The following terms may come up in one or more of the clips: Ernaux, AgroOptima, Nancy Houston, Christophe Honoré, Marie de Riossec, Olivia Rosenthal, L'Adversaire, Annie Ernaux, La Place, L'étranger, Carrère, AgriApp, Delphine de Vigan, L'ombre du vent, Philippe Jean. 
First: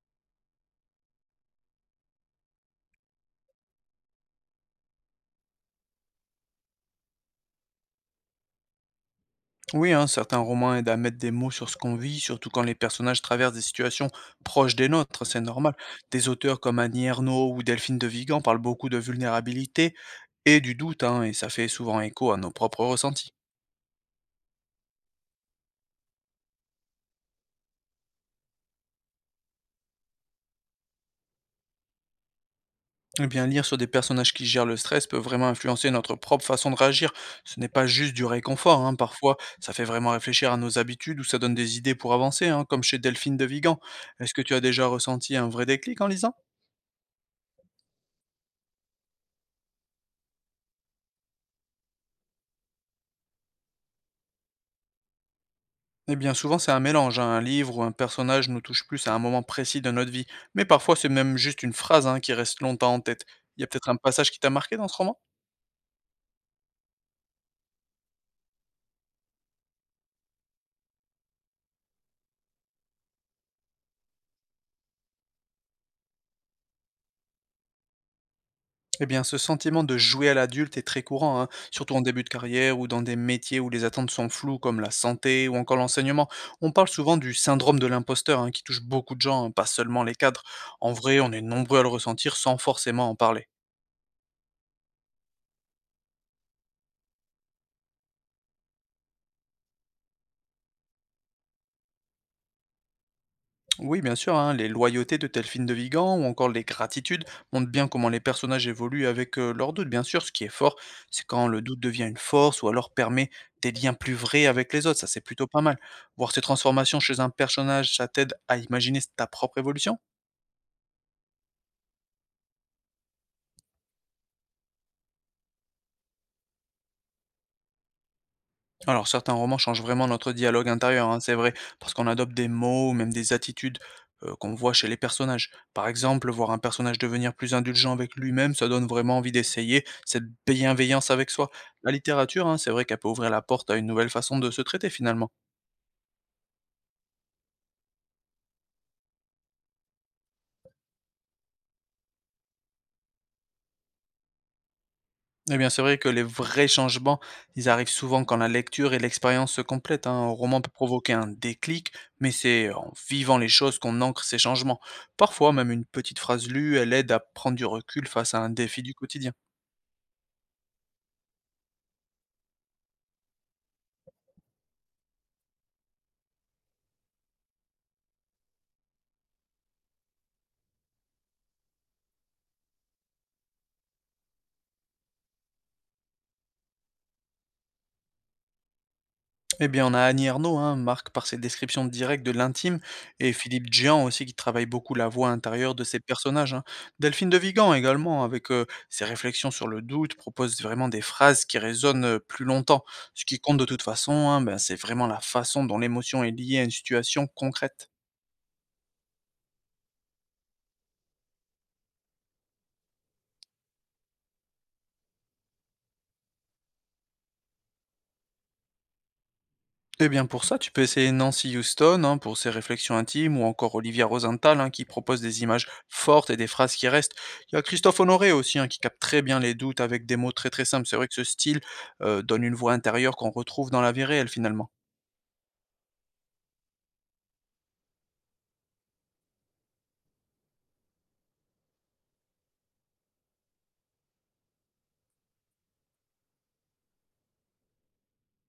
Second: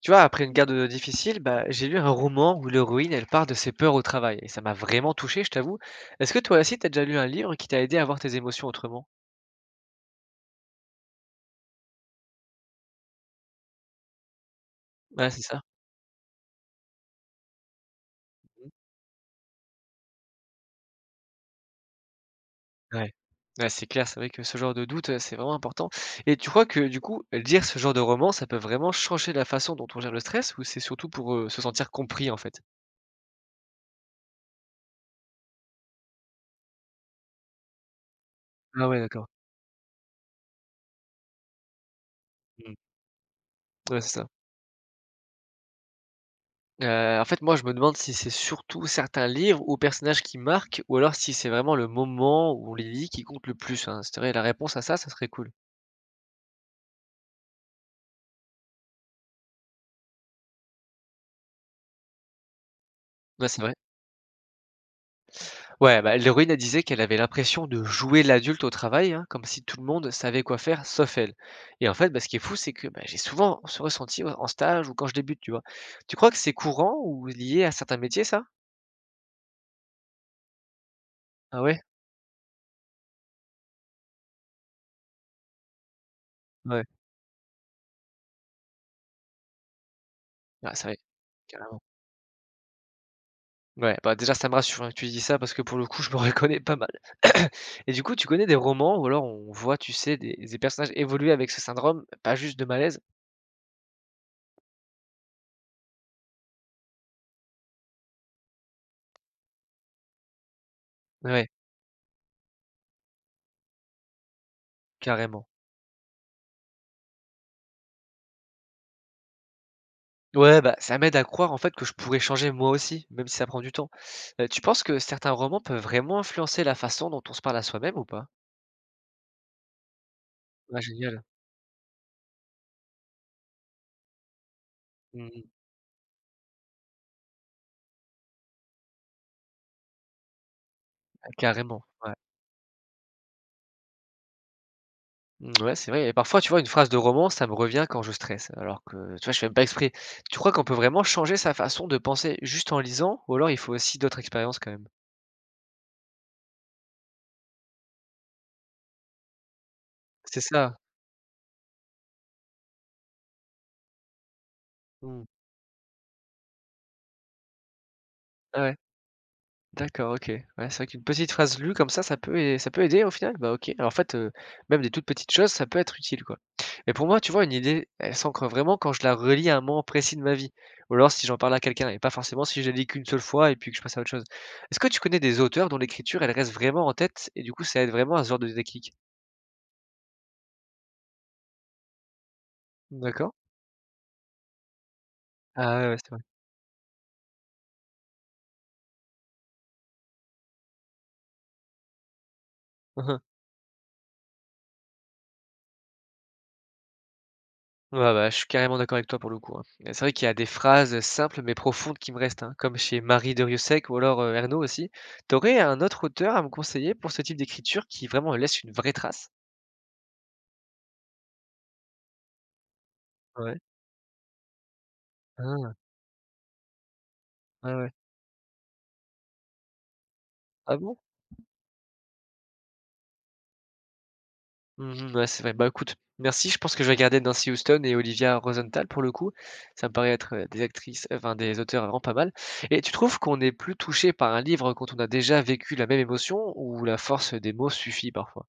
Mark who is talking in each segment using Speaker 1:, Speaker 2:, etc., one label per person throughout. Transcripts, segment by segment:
Speaker 1: Tu vois, après une garde, difficile, bah, j'ai lu un roman où l'héroïne, elle part de ses peurs au travail et ça m'a vraiment touché, je t'avoue. Est-ce que toi aussi, t'as déjà lu un livre qui t'a aidé à voir tes émotions autrement?
Speaker 2: Oui, hein, certains romans aident à mettre des mots sur ce qu'on vit, surtout quand les personnages traversent des situations proches des nôtres,
Speaker 1: Ouais,
Speaker 2: c'est
Speaker 1: c'est ça.
Speaker 2: normal. Des auteurs comme Annie Ernaux ou Delphine de Vigan parlent
Speaker 1: Mmh.
Speaker 2: beaucoup de vulnérabilité et du doute, hein, et ça fait souvent écho à nos propres
Speaker 1: Ouais.
Speaker 2: ressentis.
Speaker 1: Ouais, c'est clair, c'est vrai que ce genre de doute, c'est vraiment important et tu crois que, du coup, lire ce genre de roman, ça peut vraiment changer la façon dont on gère le stress ou c'est surtout pour, se sentir compris, en fait?
Speaker 2: Eh bien, lire sur des personnages qui gèrent le stress peut vraiment influencer notre propre façon de réagir. Ce n'est pas juste du réconfort,
Speaker 1: Ah
Speaker 2: hein.
Speaker 1: ouais, d'accord.
Speaker 2: Parfois ça fait vraiment réfléchir à nos habitudes ou ça donne des idées pour avancer, hein,
Speaker 1: Mmh.
Speaker 2: comme chez Delphine de Vigan.
Speaker 1: Ouais, c'est ça.
Speaker 2: Est-ce que tu as déjà ressenti un vrai déclic en lisant?
Speaker 1: En fait, moi, je me demande si c'est surtout certains livres ou personnages qui marquent ou alors si c'est vraiment le moment où on les lit qui compte le plus, hein. Si tu aurais la réponse à ça, ça serait cool.
Speaker 2: Eh bien, souvent, c'est un mélange, hein. Un livre ou un personnage nous touche plus à un moment précis de notre vie. Mais parfois, c'est même juste une phrase, hein, qui reste longtemps en tête.
Speaker 1: Ouais, c'est
Speaker 2: Il y a
Speaker 1: vrai.
Speaker 2: peut-être un passage qui t'a marqué dans ce roman.
Speaker 1: Ouais, bah, l'héroïne, elle disait qu'elle avait l'impression de jouer l'adulte au travail, hein, comme si tout le monde savait quoi faire sauf elle et en fait, bah, ce qui est fou, c'est que, bah, j'ai souvent ce ressenti, ouais, en stage ou quand je débute, tu vois? Tu crois que c'est courant ou lié à certains métiers ça?
Speaker 2: Eh bien, ce sentiment de jouer à l'adulte est très courant, hein,
Speaker 1: Ah ouais?
Speaker 2: surtout en début de carrière ou dans des métiers où les attentes sont floues, comme la santé ou encore l'enseignement. On
Speaker 1: Ouais.
Speaker 2: parle souvent du syndrome de l'imposteur, hein, qui touche beaucoup de gens, hein, pas seulement les cadres.
Speaker 1: Ah, c'est
Speaker 2: En
Speaker 1: vrai,
Speaker 2: vrai, on est nombreux
Speaker 1: carrément.
Speaker 2: à le ressentir sans forcément en parler.
Speaker 1: Ouais, bah, déjà ça me rassure, hein, que tu dis ça parce que pour le coup je me reconnais pas mal. Et du coup, tu connais des romans où alors on voit, tu sais, des personnages évoluer avec ce syndrome, pas juste de malaise?
Speaker 2: Oui, bien sûr, hein, Les Loyautés de Delphine de Vigan ou encore Les Gratitudes montrent bien comment les personnages évoluent avec leurs doutes. Bien sûr, ce qui est fort, c'est quand
Speaker 1: Ouais,
Speaker 2: le doute devient une force ou alors permet des liens plus vrais avec les autres. Ça, c'est plutôt
Speaker 1: carrément.
Speaker 2: pas mal. Voir ces transformations chez un personnage, ça t'aide à imaginer ta propre évolution.
Speaker 1: Ouais, bah, ça m'aide à croire en fait que je pourrais changer moi aussi, même si ça prend du temps. Tu penses que certains romans peuvent vraiment influencer la façon dont on se parle à soi-même ou pas?
Speaker 2: Alors certains romans changent vraiment notre dialogue
Speaker 1: Ah
Speaker 2: intérieur, hein,
Speaker 1: génial.
Speaker 2: c'est vrai, parce qu'on adopte des mots ou même des attitudes qu'on voit chez les
Speaker 1: Mmh.
Speaker 2: personnages. Par exemple, voir un personnage devenir plus indulgent avec lui-même, ça donne vraiment envie d'essayer cette bienveillance
Speaker 1: Ah
Speaker 2: avec soi.
Speaker 1: carrément,
Speaker 2: La
Speaker 1: ouais.
Speaker 2: littérature, hein, c'est vrai qu'elle peut ouvrir la porte à une nouvelle façon de se traiter finalement.
Speaker 1: Mmh, ouais, c'est vrai et parfois, tu vois, une phrase de roman, ça me revient quand je stresse, alors que, tu vois, je fais même pas exprès. Tu crois qu'on peut vraiment changer sa façon de penser juste en lisant ou alors il faut aussi d'autres expériences quand même?
Speaker 2: Eh bien, c'est vrai que les vrais changements, ils arrivent souvent quand la lecture et l'expérience se complètent, hein. Un
Speaker 1: C'est
Speaker 2: roman peut
Speaker 1: ça?
Speaker 2: provoquer un déclic, mais c'est en vivant les choses qu'on ancre ces changements.
Speaker 1: Mm.
Speaker 2: Parfois, même une petite phrase lue, elle aide à prendre du recul face à un
Speaker 1: Ah ouais.
Speaker 2: défi du quotidien.
Speaker 1: D'accord, OK. Ouais, c'est vrai qu'une petite phrase lue comme ça peut ai ça peut aider au final? Bah, OK. Alors en fait, même des toutes petites choses, ça peut être utile, quoi. Mais pour moi, tu vois, une idée, elle s'ancre vraiment quand je la relie à un moment précis de ma vie ou alors si j'en parle à quelqu'un et pas forcément si je la lis qu'une seule fois et puis que je passe à autre chose. Est-ce que tu connais des auteurs dont l'écriture, elle reste vraiment en tête et du coup, ça aide vraiment à ce genre de déclic?
Speaker 2: Eh bien, on a Annie Ernaux, hein, marque par ses descriptions directes de l'intime,
Speaker 1: D'accord.
Speaker 2: et Philippe Jean aussi, qui travaille beaucoup la voix intérieure
Speaker 1: Ah
Speaker 2: de
Speaker 1: ouais, ouais,
Speaker 2: ses
Speaker 1: c'est vrai.
Speaker 2: personnages, hein. Delphine de Vigan également, avec ses réflexions sur le doute, propose vraiment des phrases qui résonnent plus longtemps. Ce qui compte de toute façon, hein, ben, c'est vraiment la façon dont l'émotion est liée à une situation concrète.
Speaker 1: Ouais, bah, je suis carrément d'accord avec toi pour le coup, hein. Et c'est vrai qu'il y a des phrases, simples mais profondes qui me restent, hein, comme chez Marie de Riossec ou alors, Ernaux aussi. T'aurais un autre auteur à me conseiller pour ce type d'écriture qui vraiment laisse une vraie trace?
Speaker 2: Eh bien pour ça, tu peux essayer Nancy Houston, hein, pour ses réflexions intimes, ou
Speaker 1: Ouais.
Speaker 2: encore Olivia Rosenthal, hein, qui propose des images
Speaker 1: Ah,
Speaker 2: fortes et des phrases qui restent. Il y a
Speaker 1: ouais, ouais.
Speaker 2: Christophe Honoré aussi, hein, qui capte très bien les doutes avec des mots très très
Speaker 1: Ah
Speaker 2: simples.
Speaker 1: bon?
Speaker 2: C'est vrai que ce style donne une voix intérieure qu'on retrouve dans la vie réelle finalement.
Speaker 1: Mmh ouais, c'est vrai. Bah, écoute, merci, je pense que je vais regarder Nancy Houston et Olivia Rosenthal pour le coup. Ça me paraît être, des actrices enfin des auteurs vraiment pas mal. Et tu trouves qu'on est plus touché par un livre quand on a déjà vécu la même émotion ou la force des mots suffit parfois?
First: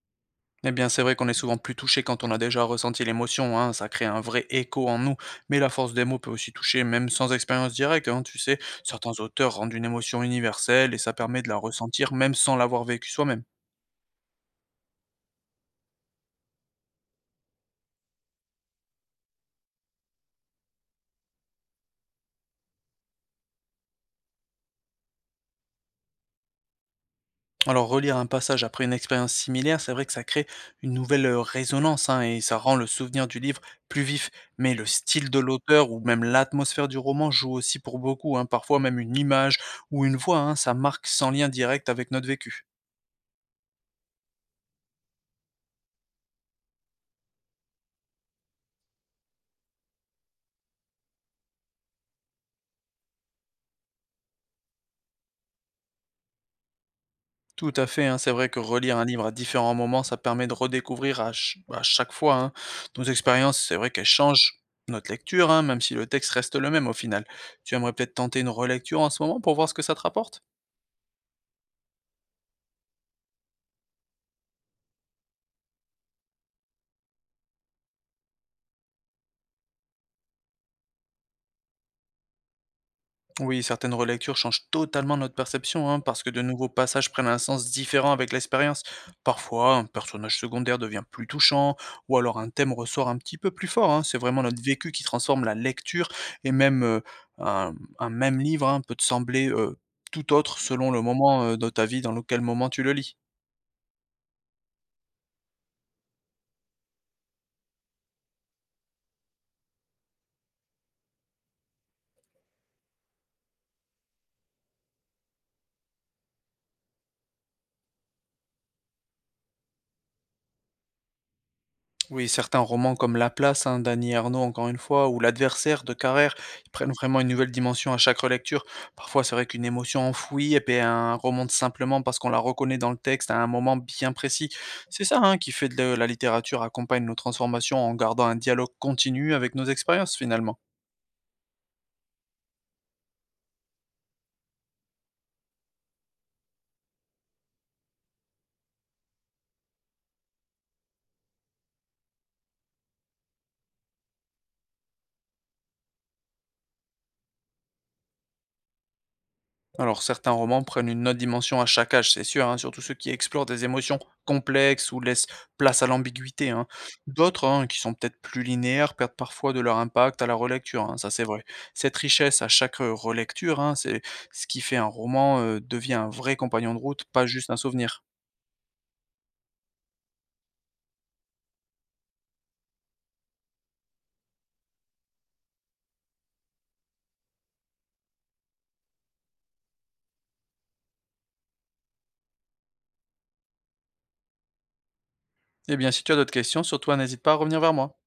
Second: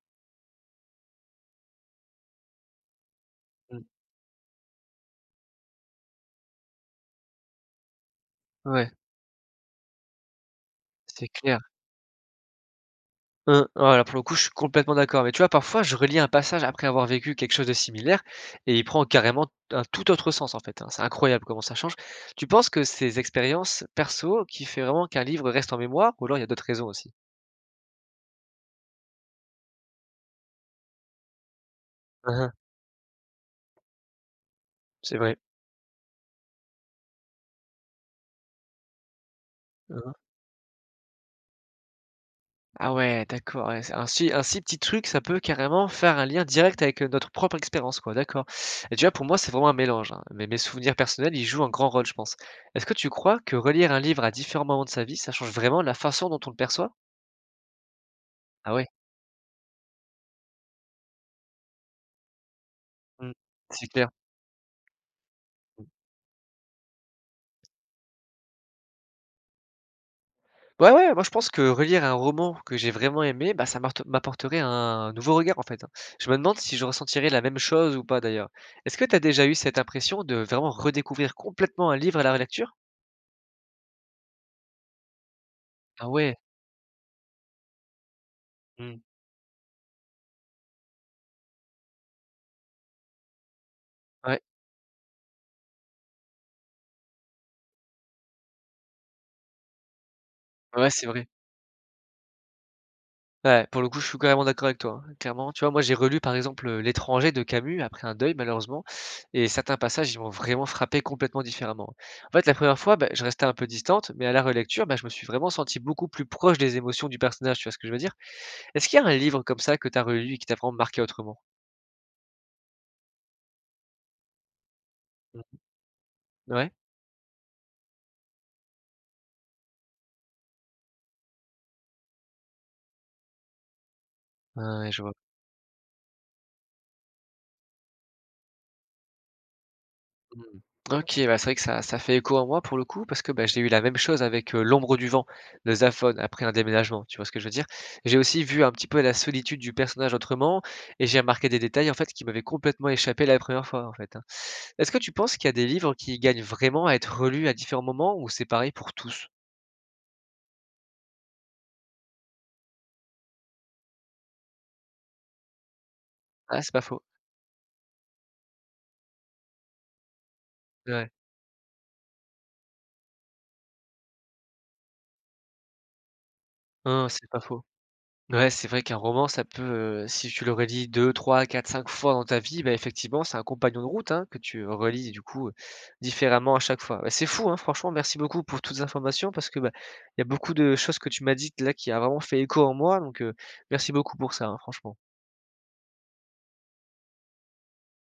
Speaker 2: Eh bien c'est vrai qu'on est souvent plus touché quand on a déjà ressenti l'émotion, hein,
Speaker 1: Mmh.
Speaker 2: ça crée un vrai écho en nous, mais la force des mots peut aussi toucher même sans expérience directe, hein, tu sais,
Speaker 1: Ouais,
Speaker 2: certains auteurs rendent une émotion universelle et ça
Speaker 1: c'est
Speaker 2: permet de la
Speaker 1: clair.
Speaker 2: ressentir même sans l'avoir vécue soi-même.
Speaker 1: Voilà, pour le coup, je suis complètement d'accord. Mais tu vois, parfois, je relis un passage après avoir vécu quelque chose de similaire et il prend carrément un tout autre sens, en fait, hein. C'est incroyable comment ça change. Tu penses que ces expériences perso qui fait vraiment qu'un livre reste en mémoire ou alors il y a d'autres raisons aussi?
Speaker 2: Alors relire un passage après une expérience similaire, c'est vrai que ça crée une nouvelle résonance, hein,
Speaker 1: Hein,
Speaker 2: et
Speaker 1: hein,
Speaker 2: ça rend le souvenir du livre plus vif. Mais le
Speaker 1: c'est
Speaker 2: style
Speaker 1: vrai.
Speaker 2: de l'auteur ou même l'atmosphère du roman joue aussi pour beaucoup, hein. Parfois même une image
Speaker 1: Hein,
Speaker 2: ou
Speaker 1: hein.
Speaker 2: une voix, hein, ça marque sans lien direct avec notre vécu.
Speaker 1: Ah ouais, d'accord, ouais, c'est un si petit truc, ça peut carrément faire un lien direct avec, notre propre expérience, quoi, d'accord. Et tu vois, pour moi, c'est vraiment un mélange, hein, mais mes souvenirs personnels, ils jouent un grand rôle, je pense. Est-ce que tu crois que relire un livre à différents moments de sa vie, ça change vraiment la façon dont on le perçoit?
Speaker 2: Tout à fait, hein, c'est vrai que
Speaker 1: Ah ouais,
Speaker 2: relire un livre à différents moments, ça permet de redécouvrir à, à chaque fois, hein, nos
Speaker 1: mmh,
Speaker 2: expériences. C'est
Speaker 1: c'est
Speaker 2: vrai qu'elles
Speaker 1: clair.
Speaker 2: changent notre lecture, hein, même
Speaker 1: Mmh.
Speaker 2: si le texte reste le même au final. Tu aimerais peut-être tenter une relecture en ce moment pour voir ce que ça te rapporte.
Speaker 1: Ouais, ouais, moi je pense que relire un roman que j'ai vraiment aimé, bah, ça m'arte m'apporterait un nouveau regard, en fait, hein. Je me demande si je ressentirais la même chose ou pas d'ailleurs. Est-ce que tu as déjà eu cette impression de vraiment redécouvrir complètement un livre à la relecture?
Speaker 2: Oui, certaines relectures changent totalement notre perception, hein,
Speaker 1: Ah
Speaker 2: parce que
Speaker 1: ouais,
Speaker 2: de nouveaux passages prennent un sens différent avec l'expérience.
Speaker 1: mmh,
Speaker 2: Parfois, un personnage secondaire devient plus touchant, ou alors un thème ressort un petit peu plus fort, hein. C'est
Speaker 1: ouais,
Speaker 2: vraiment notre vécu qui transforme la lecture, et même un, un même livre, hein, peut te sembler tout autre
Speaker 1: ouais,
Speaker 2: selon le
Speaker 1: c'est vrai.
Speaker 2: moment de ta vie dans lequel moment tu le lis.
Speaker 1: Ouais, pour le coup, je suis carrément d'accord avec toi, hein. Clairement, tu vois, moi, j'ai relu, par exemple, «L'étranger» de Camus après un deuil, malheureusement et certains passages, ils m'ont vraiment frappé complètement différemment. Hein. En fait, la première fois, bah, je restais un peu distante, mais à la relecture, bah, je me suis vraiment senti beaucoup plus proche des émotions du personnage, tu vois ce que je veux dire? Est-ce qu'il y a un livre comme ça que tu as relu et qui t'a vraiment marqué autrement?
Speaker 2: Oui, certains romans comme La Place, hein, d'Annie Ernaux, encore une fois, ou
Speaker 1: Mmh.
Speaker 2: L'Adversaire de Carrère, ils
Speaker 1: Ouais?
Speaker 2: prennent vraiment une nouvelle dimension à chaque relecture. Parfois, c'est vrai qu'une émotion enfouie, et puis un remonte simplement parce qu'on la reconnaît dans le texte à un moment bien précis.
Speaker 1: Ouais, ouais, je
Speaker 2: C'est
Speaker 1: vois.
Speaker 2: ça, hein, qui fait de la littérature accompagne nos transformations en gardant un dialogue continu avec nos expériences
Speaker 1: Mmh.
Speaker 2: finalement.
Speaker 1: OK, ouais, c'est vrai que ça fait écho à moi pour le coup parce que, bah, j'ai eu la même chose avec, L'ombre du vent de Zafon après un déménagement, tu vois ce que je veux dire? J'ai aussi vu un petit peu la solitude du personnage autrement et j'ai remarqué des détails en fait qui m'avaient complètement échappé la première fois en fait, hein. Est-ce que tu penses qu'il y a des livres qui gagnent vraiment à être relus à différents moments ou c'est pareil pour tous?
Speaker 2: Alors certains romans prennent une autre dimension à chaque âge, c'est sûr, hein, surtout ceux qui explorent des émotions complexes ou laissent place à l'ambiguïté,
Speaker 1: Ah,
Speaker 2: hein.
Speaker 1: c'est pas faux.
Speaker 2: D'autres, hein, qui sont peut-être plus linéaires, perdent parfois de leur impact à la relecture, hein,
Speaker 1: Ouais.
Speaker 2: ça c'est vrai. Cette richesse à chaque relecture, hein, c'est ce qui fait un roman devient un vrai compagnon de route,
Speaker 1: Non,
Speaker 2: pas
Speaker 1: c'est pas
Speaker 2: juste un
Speaker 1: faux.
Speaker 2: souvenir.
Speaker 1: Ouais, c'est vrai qu'un roman, ça peut, si tu le relis deux, trois, quatre, cinq fois dans ta vie, bah, effectivement, c'est un compagnon de route, hein, que tu relis du coup, différemment à chaque fois. Bah, c'est fou, hein, franchement, merci beaucoup pour toutes les informations parce que, bah, il y a beaucoup de choses que tu m'as dites là qui a vraiment fait écho en moi, donc merci beaucoup pour ça, hein, franchement.
Speaker 2: Eh bien, si tu as d'autres questions, surtout n'hésite pas à revenir vers moi.